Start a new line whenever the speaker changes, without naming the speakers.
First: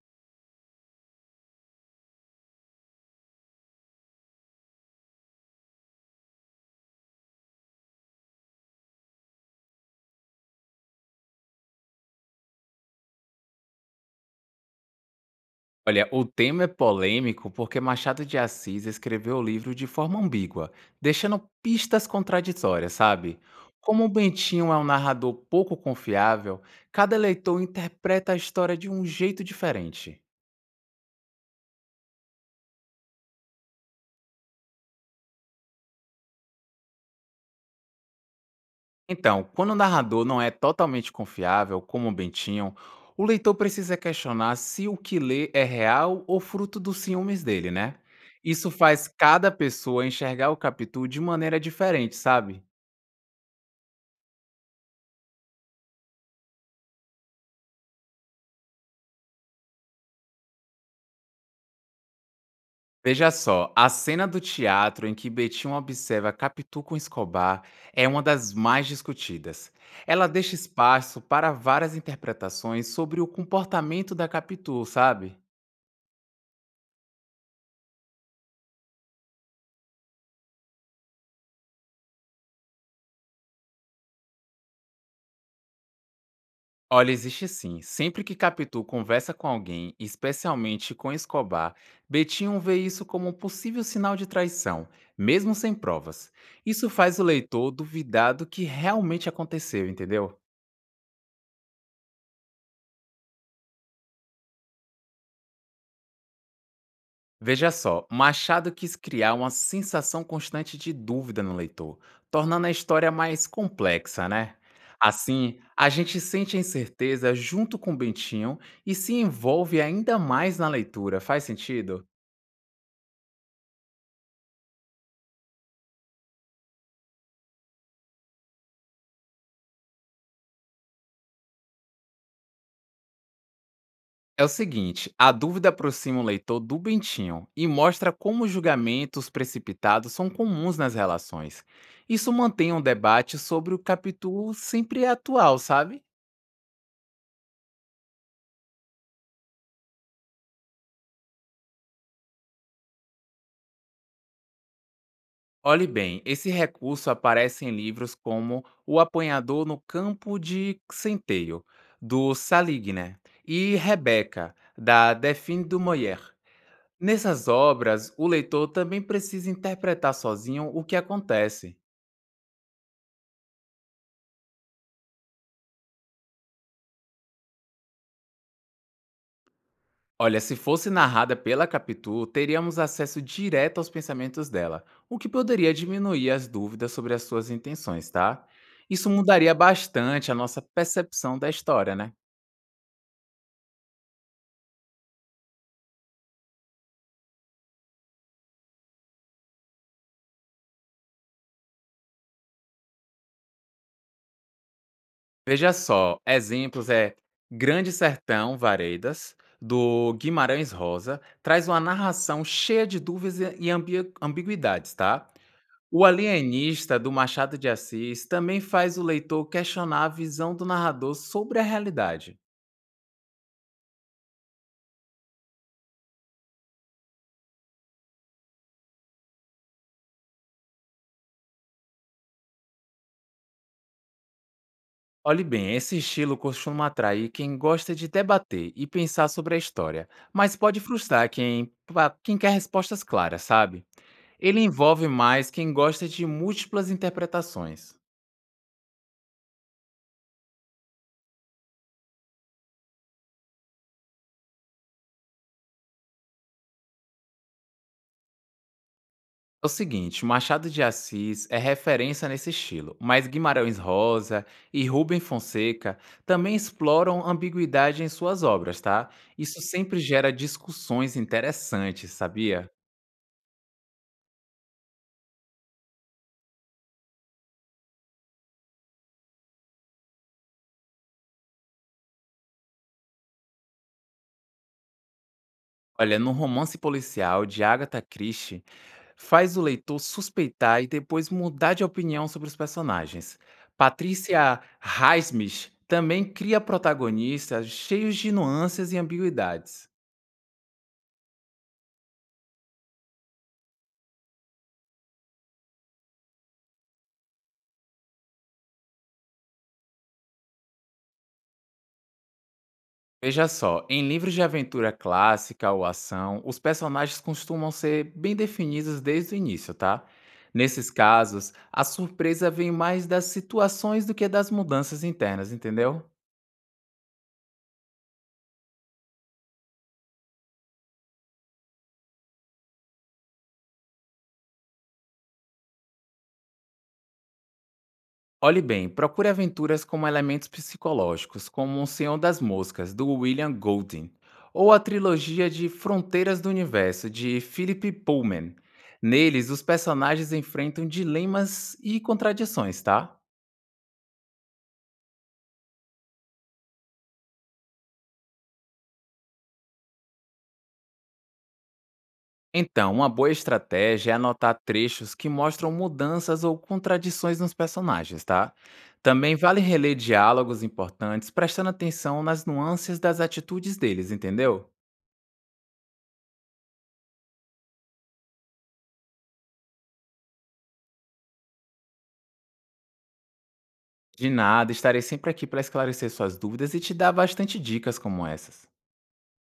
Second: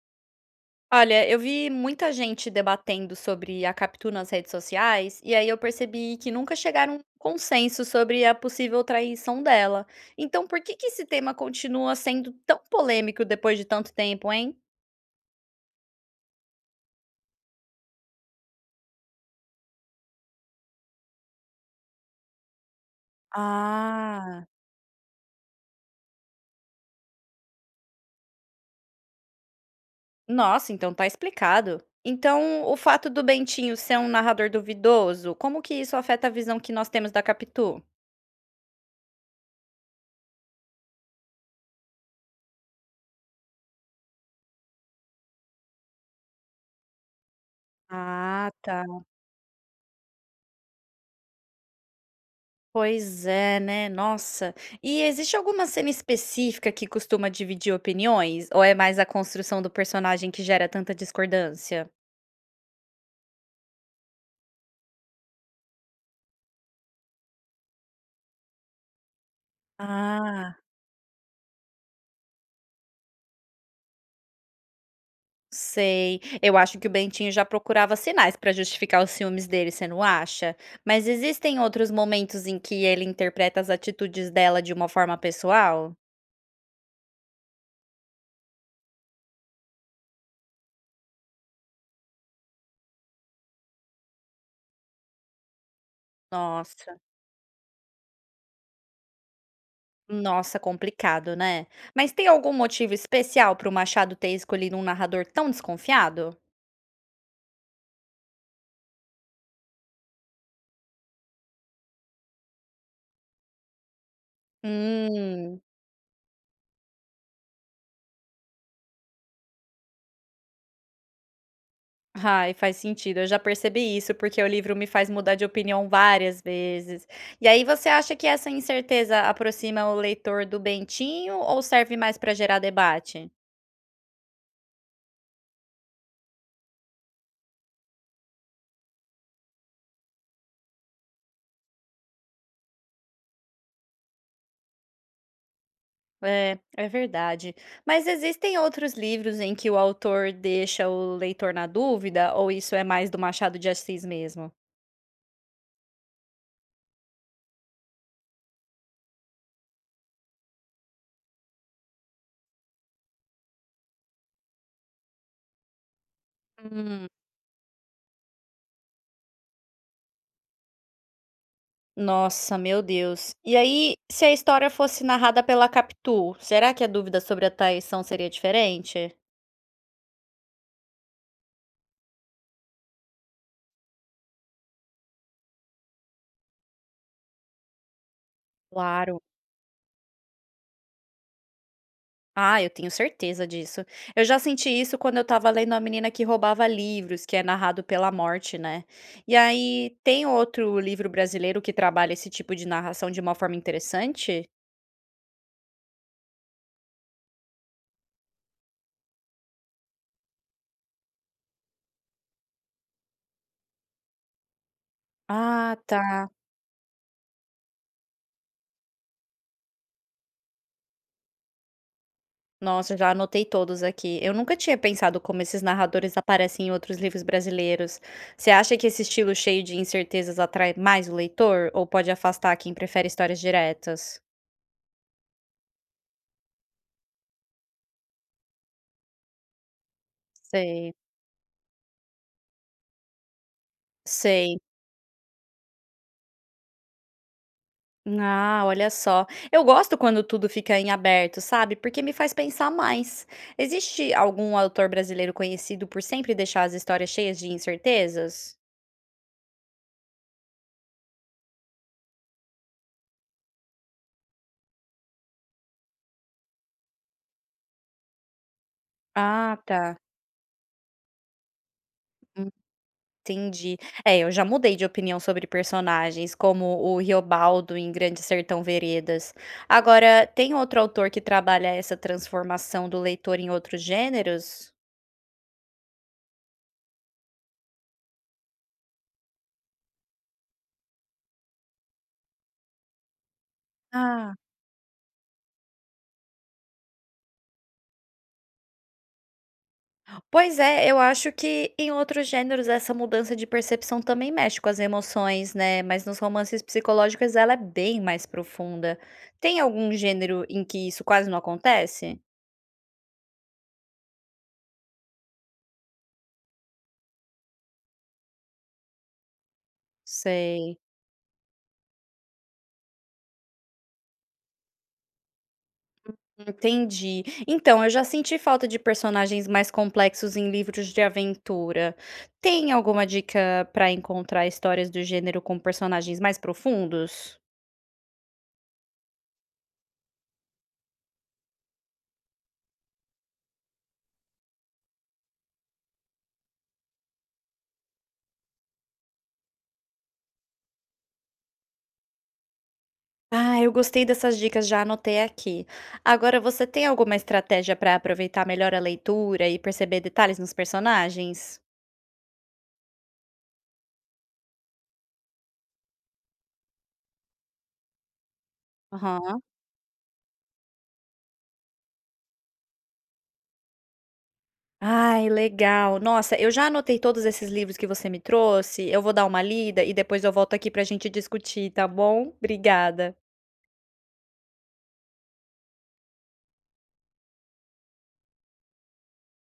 Olha, eu vi muita gente debatendo sobre a Capitu nas redes sociais, e aí eu percebi que nunca chegaram a um consenso sobre a possível traição dela. Então, por que que esse tema continua sendo tão polêmico depois de tanto tempo, hein?
Olha, o tema é polêmico porque Machado de Assis escreveu o livro de forma ambígua, deixando pistas contraditórias, sabe? Como o
Ah.
Bentinho é um narrador pouco confiável, cada leitor interpreta a história de um jeito diferente.
Nossa, então tá explicado. Então, o fato do Bentinho ser um narrador duvidoso, como que isso afeta a visão que nós temos da Capitu?
Então, quando o narrador não é totalmente confiável, como o Bentinho, o leitor precisa questionar se o que lê é real ou fruto dos ciúmes dele, né?
Ah,
Isso
tá.
faz cada pessoa enxergar o Capitu de maneira diferente, sabe?
Pois é, né? Nossa. E existe alguma cena específica que costuma dividir opiniões? Ou é mais a construção do personagem que gera tanta discordância?
Veja só, a cena do teatro em que Betinho observa Capitu com Escobar é uma das mais discutidas. Ela deixa
Ah,
espaço para várias interpretações sobre o comportamento da Capitu, sabe?
sei. Eu acho que o Bentinho já procurava sinais para justificar os ciúmes dele, você não acha? Mas existem outros momentos em que ele interpreta as atitudes dela de uma forma pessoal?
Olha, existe sim. Sempre que Capitu conversa com alguém, especialmente com Escobar, Betinho vê isso como um possível sinal de traição, mesmo sem provas. Isso
Nossa,
faz o leitor duvidar do que realmente aconteceu, entendeu?
nossa, complicado, né? Mas tem algum motivo especial para o Machado ter escolhido um narrador tão desconfiado?
Veja só, Machado quis criar uma sensação constante de dúvida no leitor, tornando a história mais complexa, né? Assim,
Hum.
a gente sente a incerteza junto com o Bentinho e se envolve ainda mais na leitura, faz sentido?
Ai, faz sentido. Eu já percebi isso, porque o livro me faz mudar de opinião várias vezes. E aí, você acha que essa incerteza aproxima o leitor do Bentinho ou serve mais para gerar debate?
É o seguinte, a dúvida aproxima o leitor do Bentinho e mostra como julgamentos precipitados são comuns nas relações. Isso mantém um debate sobre o capítulo sempre atual, sabe?
É, é verdade. Mas existem outros livros em que o autor deixa o leitor na dúvida, ou isso é mais do Machado de Assis mesmo?
Olhe bem, esse recurso aparece em livros como O Apanhador no Campo de Centeio, do Saligner, e Rebeca, da Delphine du Maurier.
Hum.
Nessas obras, o leitor também precisa interpretar sozinho o que acontece.
Nossa, meu Deus. E aí, se a história fosse narrada pela Capitu, será que a dúvida sobre a traição seria diferente?
Olha, se fosse narrada pela Capitu, teríamos acesso direto aos pensamentos dela, o que poderia diminuir as dúvidas sobre as suas intenções, tá? Isso
Claro.
mudaria bastante a nossa percepção da história, né?
Ah, eu tenho certeza disso. Eu já senti isso quando eu estava lendo A Menina que Roubava Livros, que é narrado pela Morte, né? E aí tem outro livro brasileiro que trabalha esse tipo de narração de uma forma interessante?
Veja só, exemplos é Grande Sertão Varedas, do Guimarães Rosa, traz uma narração cheia de dúvidas e ambiguidades, tá?
Ah,
O
tá.
Alienista, do Machado de Assis, também faz o leitor questionar a visão do narrador sobre a realidade.
Nossa, já anotei todos aqui. Eu nunca tinha pensado como esses narradores aparecem em outros livros brasileiros. Você acha que esse estilo cheio de incertezas atrai mais o leitor ou pode afastar quem prefere histórias diretas?
Olhe bem, esse estilo costuma atrair quem gosta de debater e pensar sobre a história, mas pode
Sei.
frustrar quem quer respostas claras, sabe?
Sei.
Ele envolve mais quem gosta de múltiplas interpretações.
Ah, olha só. Eu gosto quando tudo fica em aberto, sabe? Porque me faz pensar mais. Existe algum autor brasileiro conhecido por sempre deixar as histórias cheias de incertezas?
É o seguinte, Machado de Assis é referência nesse estilo, mas Guimarães Rosa e Rubem Fonseca também exploram ambiguidade em suas obras, tá?
Ah,
Isso
tá.
sempre gera discussões interessantes, sabia?
Entendi. É, eu já mudei de opinião sobre personagens, como o Riobaldo em Grande Sertão Veredas. Agora, tem outro autor que trabalha essa transformação do leitor em outros gêneros?
Olha, no romance policial de Agatha Christie, faz o leitor suspeitar e depois mudar de opinião sobre os personagens.
Ah.
Patrícia Highsmith também cria protagonistas cheios de nuances e ambiguidades.
Pois é, eu acho que em outros gêneros essa mudança de percepção também mexe com as emoções, né, mas nos romances psicológicos ela é bem mais profunda. Tem algum gênero em que isso quase não acontece?
Veja só, em livros de aventura clássica ou ação, os personagens costumam ser bem definidos desde o início, tá?
Sei,
Nesses casos, a surpresa vem mais das situações do que das mudanças internas, entendeu?
entendi. Então, eu já senti falta de personagens mais complexos em livros de aventura. Tem alguma dica para encontrar histórias do gênero com personagens mais profundos?
Olhe bem, procure aventuras como elementos psicológicos, como O Senhor das Moscas, do William Golding, ou a trilogia de Fronteiras do Universo, de Philip Pullman. Neles, os personagens enfrentam dilemas e contradições, tá?
Ah, eu gostei dessas dicas, já anotei aqui. Agora, você tem alguma estratégia para aproveitar melhor a leitura e perceber detalhes nos personagens?
Então, uma boa estratégia é anotar trechos que mostram mudanças ou contradições nos personagens, tá? Também
Aham.
vale reler diálogos importantes, prestando atenção nas nuances das atitudes deles, entendeu?
Ai, legal. Nossa, eu já anotei todos esses livros que você me trouxe. Eu vou dar uma lida e depois eu volto aqui para a gente discutir, tá bom? Obrigada.
De nada, estarei sempre aqui para esclarecer suas dúvidas e te dar bastante dicas como essas.